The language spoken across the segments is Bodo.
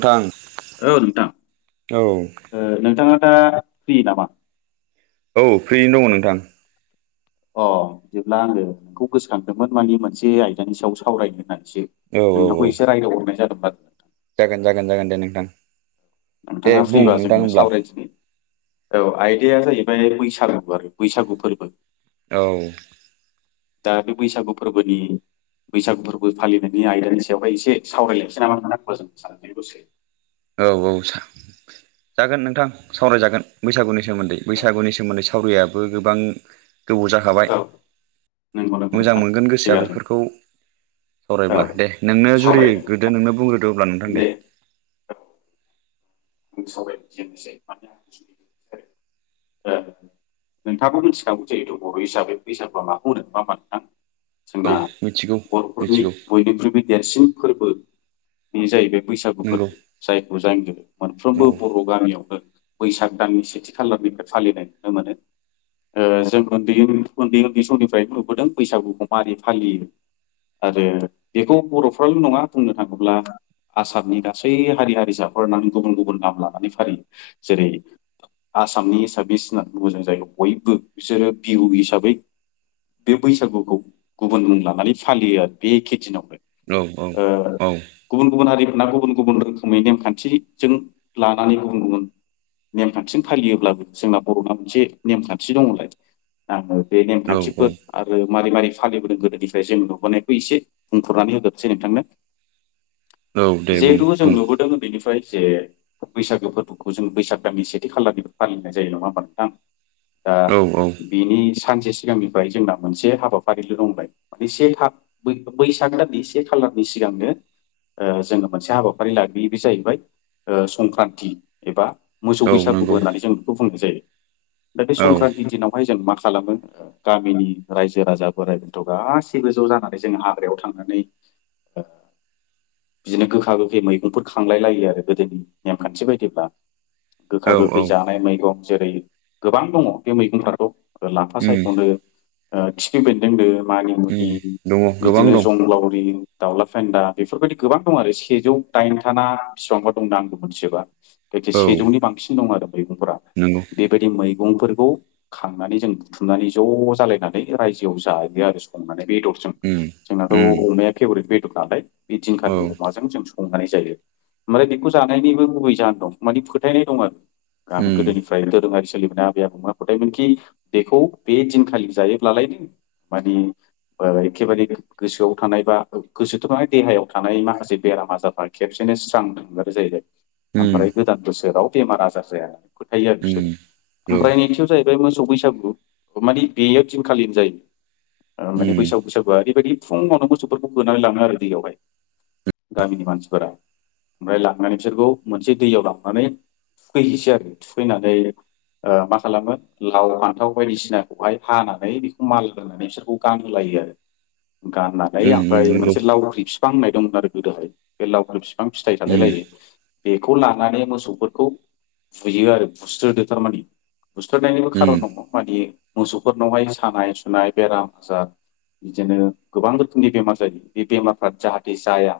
नोंथां औ नोंथां औ नोंथाङा दा फ्रि नामा औ फ्रियैनो दङ नोंथां अ बिदिब्ला आङो नोंखौ गोसोखांदोंमोन माने मोनसे आयदानि सायाव सावरायनो होननानै औ औ औ नोंथांखौ एसे रायदाव हरनाय जादोंमोन आरो जागोन जागोन जागोन दे नोंथां दे नोंथाङा बुं फ्रिबा नोंथां जोङो होमब्ला सावरायदिनि औ आयदाया जाहैबाय बैसागु आरो बैसागु फोरबो औ दा बे बैसागु फोरबोनि बैसागु फोरबो फालिनायनि आयदानि सायावहाय एसे सावरायलायनोसै नामा नोंथां जों [unintelligible] औ औ सावराय जागोन नोंथां सावरायजागोन बैसागुनि सोमोन्दै औ बैसागुनि सोमोन्दै सावरायियाबो गोबां गोबौ जाखाबाय औ नंगौ नंगौ मोजां नोंथां मोनगोन गोसोआ थिगानो बेफोरखौ औ सावरायब्ला दे नोंनो जुरि सावरायलायनो गोदो नोंनो बुंग्रो अब्ला नोंथां दे [unintelligible] नोंथाङाबो मिन्थिखागौ जेहेथु बर' हिसाबै बैसागुआ माखौ बुङो नङा होमबा नोंथां औ जोंना मिथिगौ बर'फोरनि मिथिगौ बयनिख्रुइबो देरसिन फोरबो बे जाहैबाय बैसागुफोर नंगौ जायखौ जायनि औ मोनफ्रोमबो बर' गामियावनो बैसाग दाननि सेथि खालारनिफ्राय फालिनाय नुनो मोनो। जों उन्दै उन्दै उन्दै समनिफ्राय नुबोदों बैसागुखौ मारै फालियो आरो बेखौ बर'फ्राल' नङा बुंनो थाङोब्ला आसामनि गासै हारि हारि हारिसाफोरना गुबुन गुबुन नाम लानानै फालियो जेरै आसामनि एसामिस होनना बुङो जों जायखौ जों बयबो बिसोरो बिहु हिसाबै बे बैसागुखौ गुबुन मुं लानानै फालियो आरो बे एखे दिनावनो औ औ गुबुन गुबुन हारिफोरना गुबुन गुबुन रोखोमनि नेमखान्थि जों लानानै गुबुन गुबुन नेमखान्थिजों फालियोब्लाबो जोंना बर'ना मोनसे नेमखान्थि दङलाय ना बे औ औ नेमखान्थिफोर आरो मारै मारै फालिबोदों गोदोनिफ्राय जों नुुबोनायखौ एसे बुंफोरनानै होजोबसै नोंथांनो औ दे बुं जिहेथु जों बुं नुबोदों उन्दैनिफ्राय। जे बैसागो फोरबोखौ जोङो बैसागो दाननि सेथि खालारनिफ्राय फालिनाय जायो नङा होमबा नोंथां। दा औ औ बिनि। सानसे सिगांनिफ्राय जोंना मोनसे हाबाफारिल' लोगोमोनबाय एसे थाग बैसाग दाननि से थार खालारनि सिगांनो जोङो मोनसे हाबाफारि लाग्रोयो बे जाहैबाय संक्रान्ति एबा औ मोसौ बैसागुबो नंगौ होननानै जों बेखौ बुंनाय जायो। दा बे औ संक्रान्ति दिनावहाय जों मा खालामो गामिनि रायजो राजा बोराय बेन्थ' गासैबो ज' जानानै जों हाग्रायाव थांनानै बिदिनो गोखा गोखै मैगंफोर खांलाय लायो आरो गोदोनि नेमखान्थि बायदिब्ला गोखा औ औ गोखै जानाय मैगं जेरै गोबां दङ बे मैगंफोरखौ लाफा उम सायख'नो खिफि बेन्दों नो मानामुनि उम दङ गोबां बिदिनो दं जंग्लावरि दाउला फेन्दा बेफोरबायदि गोबां दं आरो सेजौ दाइनथाना बिसिबांबा दंदां आंबो मोनथिजोबा जायखि औ सेजौनि बांसिन दं आरो मैगंफोरा नंगौ बेबायदि मैगंफोर बेखौ खांनानै जों बुथुमनानै ज' जालायनानै रायजोआव जायो आरो संनानै। बेदरजों उम जोंनाथ' उम अमाया फेभरेट बेदर नालाय बे औ दिंनखालि अमाजों। संनानै जायो ओमफ्राय बेखौ जानायनिबो गुबै जाहोन दं माने फोथायनाय दं आरो। गाम उम गोदोनिफ्राय [unintelligible] सोलिबोनाय आबेै आबौमोना फोथायमोनखि बेखौ बे दिनखालि जायोब्लालाय नो माने एखेबारे गोसोआव थानाय बा गोसोथ' थानाय देहायाव थानाय माखासे बेराम बेराम आजारफ्रा खेबसेनो स्रां थांगारो जाहैदों उम ओमफ्राय गोदान बोसोराव बेमार आजार जायानो फोथायो आरो उम बिसोरो औ ओमफ्राय नैथियाव जाहैबाय मोसौ। बैसागु माने बेयाव दिनखालिनो जायो माने उम बैसागु बैसागुआ ओरैबायादि। फुङावनो मोसौफोरखौ होनोनानै लाङो आरो दैयावहाय गामिनि मानसिफोरा ओमफ्राय। लांनानै बिसोरखौ मोनसे दैयाव लांनानै थुखैहैसै आरो थुखैनानै। मा खालामो लाव फान्थाव बायदिसिनाखौहाय हानानै बेखौ मान लोंनानै बिसोरखौ गानहोलायो। बिदि आरो। गाननानै उम उम ओमफ्राय नंगौ मोनसे लावख्रि बिफां होननाय दंमोन आरो गोदोहाय बे लावख्रि बिफां फिथाइ उम थालायलायो। बेखौ लानानै मोसौफोरखौ बुयो आरो बुस्रोदो थारमाने। बुस्रोदनायनिबो उम खारन दङ माने मोसौफोरनावहाय सानाय सुनाय बेराम आजार। बिदिनो गोबां रोखोमनि बेमार जायो बे बेमारफ्रा जाहाथे जाया।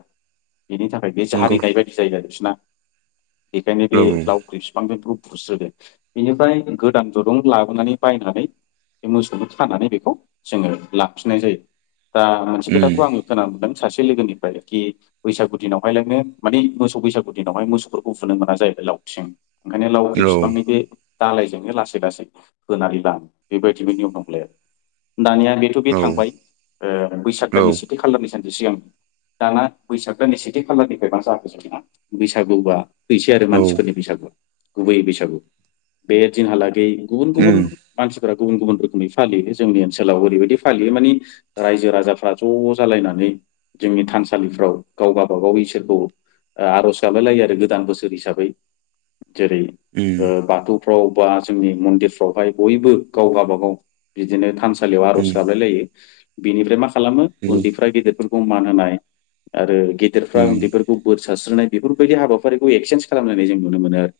बिनि थाखाय बे नंगौ जारिनाय बायदि जायो बिसोरना बेखायनो औ बे लावख्रि बिफांजों मोसौफोरख बुस्रोदो बेनिफ्राय गोदान दुंरुं लाबोनानै बायनानै। बे मोसौखौ खानानै बेखौ जोङो लाफिननाय जायो दा मोनसे उम खोथाखौ आङो खोना मोनदों। सासे लोगोनिफ्राय कि बैसागु दिनावहाय लायनोनो माने मोसौ बैसागु। दिनावहाय मोसौफोरखौ बुनो मोना जाहैबाय लावथिजों ओंखायनो लावख्रि औ बिफांनि बे दालायजोंनो लासै लासै होनानै लाङो बेबायदिनो नियम दंलाय आरो। दानिया बेथ' बे औ थांबाय बैसाग औ दाननि सेथि खालारनि सान सिगां दाना बैसाग दाननि सेथि खालारनिफ्रायबा [unintelligible] ना बैसागुबा फैसै आरो औ मानसिफोरनि बैसागुवा गुबै बैसागु बे दिनहालागै। गुबुन गुबुन उम मानसि गुबुन गुबुन रोखोमै फालियो जोंनि ओनसोलाव ओरैबायदि फालियो मानानि रायजो राजाफ्रा ज' जालायनानै जोंनि थानसालिफ्राव गावगा बागाव इसोरखौ आर'ज गाबलाय लायो आरो गोदान बोसोर हिसाबै जेरै उम बाथौ। फ्राव बा जोंनि मन्दिरफ्रावहाय बयबो गावबा गाबाव बिदिनो थानसालियाव आर'ज उम गाबलाय लायो। बेनिफ्राय मा। खालामो उन्दैफ्रा गेदेरफोरखौ मान होनाय आरो गेदेरफ्रा उन्दैफोरखौ बोर सारस्रोनाय बेफोरबायदि हाबाफारिखौ एक्सेन्स खालामलायनाय जों नुनो मोनो आरो।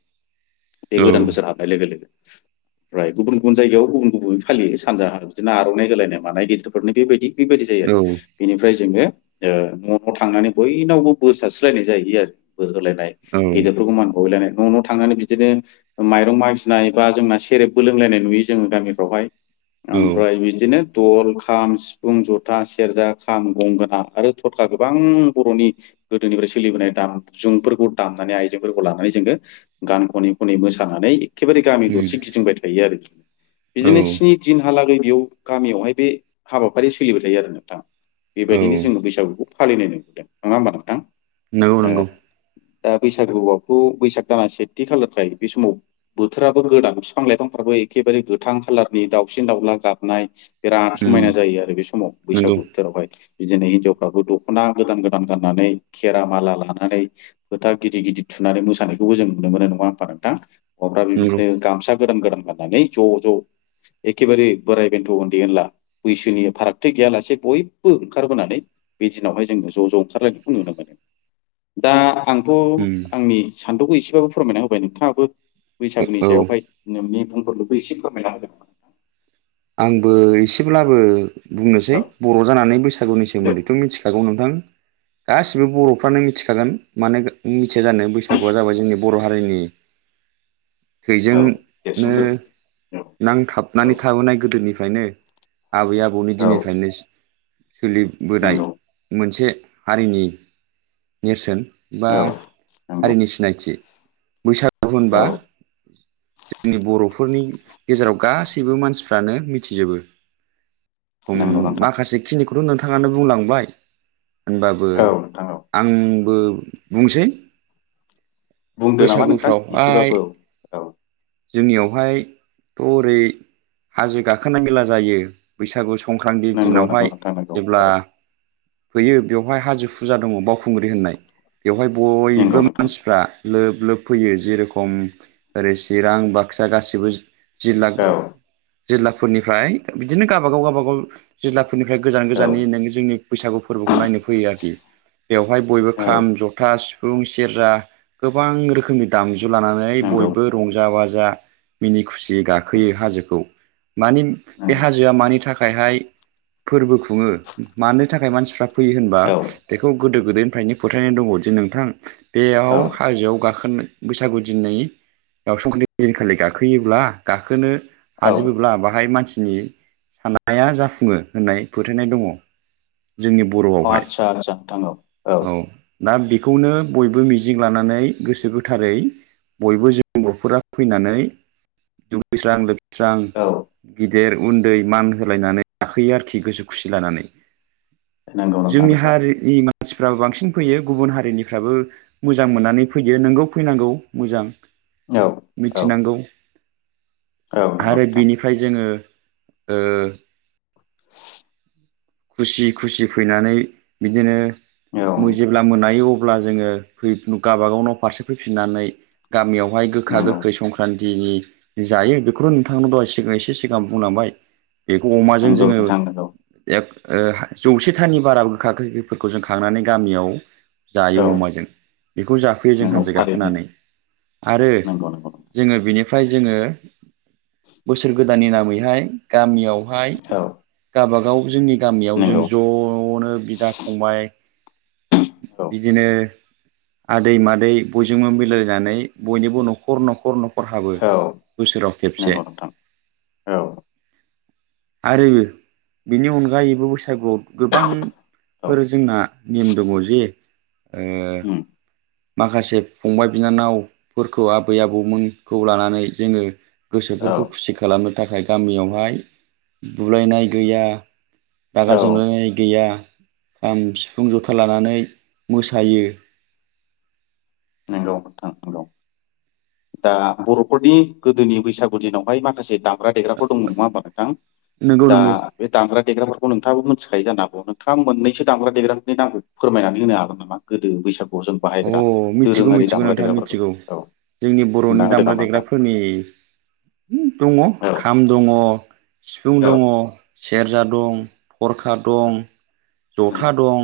बे गोदान नंगौ उम औ बोसार हाबनाय लोगो लोगो। ओमफ्राय गुबुन गुबुन जायगायाव गुबुन गुबुन फालियो सानजाहा बिदिनो आर'नाइ होलायनाय मानाय गिदिरफोरनो बेबायदि। बेबायदि जायो आरो औ बेनिफ्राय जोङो नफ्राव थांनानै बयनावबो बोर सारस्रोलायनाय जाहैयो आरो बोर होलाय। नाय औ गेदेरफोरखौ मान‌ होलायनाय न न थांनानै बिदिनो माइरं मागिनाय बा जोंना सेरेबबो लोंलायनाय नुयो जोङो गामिफ्रावहाय। [unintelligible] औ ओमफ्राय बिदिनो दल खाम सिफुं जथा सेरजा खाम गंगोना आरो थरखा। गोबां बर'नि गोदोनिफ्राय सोलिबोनाय दाम जुंफोरखौ दामनानै आइजेंफोरखौ लानानै जोङो गान खनै खनै मोसानानै। एखेबारे गामि उम दरसे गिदिंबाय थायो आरो औ बिदिनो स्नि दिन हालागै बेयाव गामियावहाय बे हाबाफारिया सोलिबाय थायो आरो नोंथाङा बेबायदिनो जोङो बैसागुखौ। फालिनाय नुबोदों नङा होमबा नोंथां। नंगौ नंगौ। दा बैसागुवावथ' बैसाग दाना सेथि खालार निफ्राय बे समाव बोथोराबो गोदान फिफां-लाइफां फ्राबो एखेबारे गोथां खालारनि दावउसिन दाउला गाबनाय बेराद उम समायना जायो आरो बे सम। माव बैसागु नंगौ बोथोरावहाय बिदिनो हिनजावफ्राबो दख'ना गोदान गोदान गाननानै खेरा माला लानानै। फोथा गिदिर गिदिर थुनानै मोसानायखौबो जों नुनो मोनो नङा होमबा नोंथां अब्ला बे नंगौ बिदिनो गामसा। गोदान गोदान गाननानै ज ज एखेबारे बोराइ बेन्थ' उन्दै ओनला बैसोनि फारागथि गैयालासे बयबो ओंखारबोनानै। बे दिनावहाय जोंनो ज' ज' ओंखारलायनायखौ नुनो मोनो दा आंथ' उम आंनि। सान्थौखौ एसेबाबो फोरमायना होबाय नोंथाङाबो। बैसागुनि औ सायावहाय नोंनि बुंफोरलुखौ एसे फोरमायना होदों। आंबो एसेब्लाबो औ बुंनोसै बर' जानानै बैसागुनि दे सोमोन्दैथ' मिथिखागौ नोंथां। [inaudible] गासिबो बर'फ्रानो मिथिखागोन मानोे मिथिया जानो बैसागुआ जाबाय जोंनि बर' हारिनि। [inaudible] औ थैजोंनो देरसिनफोर औ औ नांथाबनानै थाबोनाय गोदोनिफ्रायनो। आबै आबौनि औ दिननिफ्रायनो सोलिबोनाय नंगौ मोनसे हारिनि नेरसोन बा औ नंगौ हारिनि सिनायथि बैसागु औ होनबा। जोंनि बर'फोरनि गेजेराव गासैबो मानसिफ्रानो मिथिजोबो। नंगौ नोंथां माखासे खिनिखौथ' नोंथाङानो बुंलांबाय। होनबाबो औ नोंथां औ आंबो बुंसै बुंदो नामा नोंथां बैसागुफ्राव हाय एसेबाबो औ औ जोंनियावहायथ' ओरै हाजो गाखोनाय मेला जायो बैसागु सम संक्रान्ति नंगौ दिनावहाय नंगौ नोंथां नंगौ जेब्ला औ होयो बेवहाय हाजो फुजा दङ' बावखुंग्रि होननाय बेवहाय नंगौ बयबो नोंथां मानसिफ्रा लोब लोब फैयो जेरखम ओरै चिरां बाक्सा गासिबो जिल्ला औ जिल्लाफोरनिफ्राय बिदिनो गबागाव गावबागाव जिल्लाफोर फोरनिफ्राय गोजान औ गोजाननि नोङो जोंनि बैसागु फोरबोखौ नायनो फैयो आरोखि बेवहाय बयबो औ खाम जथा सि फुं सेरजा गोबां रोखोमनि दामजु लानानै नंगौ बयबो रंजा बाजा बाजा मिनि खुसियै गाखोयो हाजोखौ मानि बे नंगौ हाजोआ मानि थाखाय। थाखायहाय फोरबो खुङो मानो थाखाय मानसिफ्रा फैयो होनबा औ बेखौ। गोदो गोदायनिफ्रायनो फोथायनाय दङ' जे नोंथां बेयाव औ हाजोआव गाखो गोन बैसागु दिननि बा संख्रानथि दिनखालि गाखोयोब्ला गाखोनो औ। हाजोबोब्ला बाहाय मानसिनि साननाया जाफुङो होननाय फोथायनाय दङ। जोंनि बर'आवहाय आदसा आदसा नोंथां औ। दा बेखौनो बयबो मिजिं लानानै गोसो गोथारै बयबो जों बर'फोरा फैनानै दुगैस्रां लोबस्रां औ गिदिर उन्दै मान होलायनानै गाखोयो आरोखि गोसो खुसि लानानै नंगौ नोंथां जोंनि नंगौ हारिनि मानसिफ्राबो बांसिन फैयो गुबुन हारिनिफ्राबो मोजां मोननानै फैयो नोंगौ फैनांगौ मोजां। मिथिनांगौ औ‌ नंगौ आरो नोंथां। बिनिफ्राय जोङो ओ खुसि खुसि फैनानै औ बिदिनो जेब्ला मोनायो अ ब्ला जोङो गावाबागाव नाव फारसे फैफिननानै गामियावहाय गोखा नंगौ गोखै संक्रान्थि नि जायो बेखौनो नोंथांआनो दहाय सिगां एसे सिगां बुंलांबाय। बेखौ अमाजों नंगौ जोङो। नोंथां नंगौ जौसेथानि बारा गोखा गोखैफोरखौ जों खांनानै गामियाव जायो औ अमाजों बेखौ जाफोयो जों नंगौ हाजो थारैनो गाखोनानै आरो नंगौ नंगौ जोङो बेनि फ्राय जोङो बोसोर गोदाननि नामैहाय गामियाव बेहाय नोंथां। औ गावबागाव जोंनि गामियाव जों नंगौ ज'नो बिदा फंबाय औ बिदिनो आदै मादै बयजोंबो मिलायनानै बयनिबो न'खर न'खर न' खर हाबो औ बोसोराव खेबसे नंगौ नोंथां औ आरो बिनि अनगायैबो बैसागुआव औ गोबांफोर जोंना नेम दङ' जे ओ उम माखासे फंबाय बिनानावफोरखौ आबै आबौमोनखौ लानानै जोङो औ गोसोफोरखौ खुसि खालामनो थाखाय गामियावहाय बुलायनाय गैया रागा औ जोंलायनाय गैया खाम सिफुं जथा लानानै मोसायो नंगौ नोंथां नंगौ दा बर'फोरनि गोदोनि बैसागु दिनावहाय माखासे दाम ग्रा देग्राफोर दङ'मोन नङा होमबा नोंथां नंगौ दा नंगौ बे दामग्रा देग्राफोरखौ नोंथाङाबो मोनथि- खायो जानो हागौ। नोंथाङा मोननैसो दामग्रा देग्राफोरनि नामखौ फोरमायनानै होनो हागोन नामा गोदो बैसागुआव जों अ बाहायग्रा मिथिगौ दोरोङारि मिथिगौ दामग्रा नोंथाङा देग्राफोरखौ मिथिगौ औ जोंनि बर'नि बुंना होदो दामग्रा नामा नोंथां देग्राफोरनि दङ' औ खाम दङ' सिफुं दङ' सेरजा दं गरखा दं औ जथा दं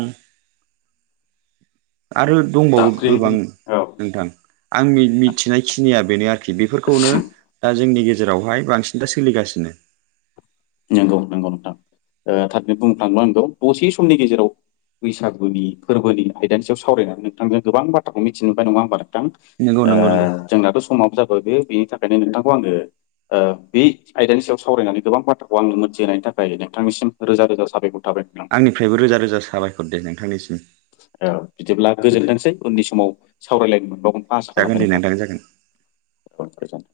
आरो दंबावो जाबख्रिं गोबां औ नोंथां आंनि मिथिनायखिनिया बेनो आरोखि बेफोरखौनो दा जोंनि गेजेराव जेरावहाय बांसिन दा सोलिगासिनो। नंगौ नंगौ नोंथां थारैनो बुंफ्लां आंथ' दसे समनि गेजेराव बैसागुनि फोरबोनि आयदानि सायाव सावरायनानै नोंथांजों गोबां बाथ्राखौ मिथिनो मोनबाय नङा ओमबा नोंथां नंगौ नंगौ नंगौ ओ जोंनाथ' समाबो जा बे बेनि थाखायनो नोंथांखौ आङो ओ बे आयदानि सायाव सावरायनानै गोबां बाथ्रा आंनो मोनथिहोनाय थाखाय नोंथांनिसिम रोजा रोजा साबायखर थाबाय नोंथां। आंनिफ्रायबो रोजा रोजा साबायखर दे नोंथांनिसिम औ बिदिब्ला गोजोनथोंसै उननि समाव सावरायलायनो मोनबावगोनखौ आसा जागोन खालामबाय नोंथां [inaudible] बहथ गोजान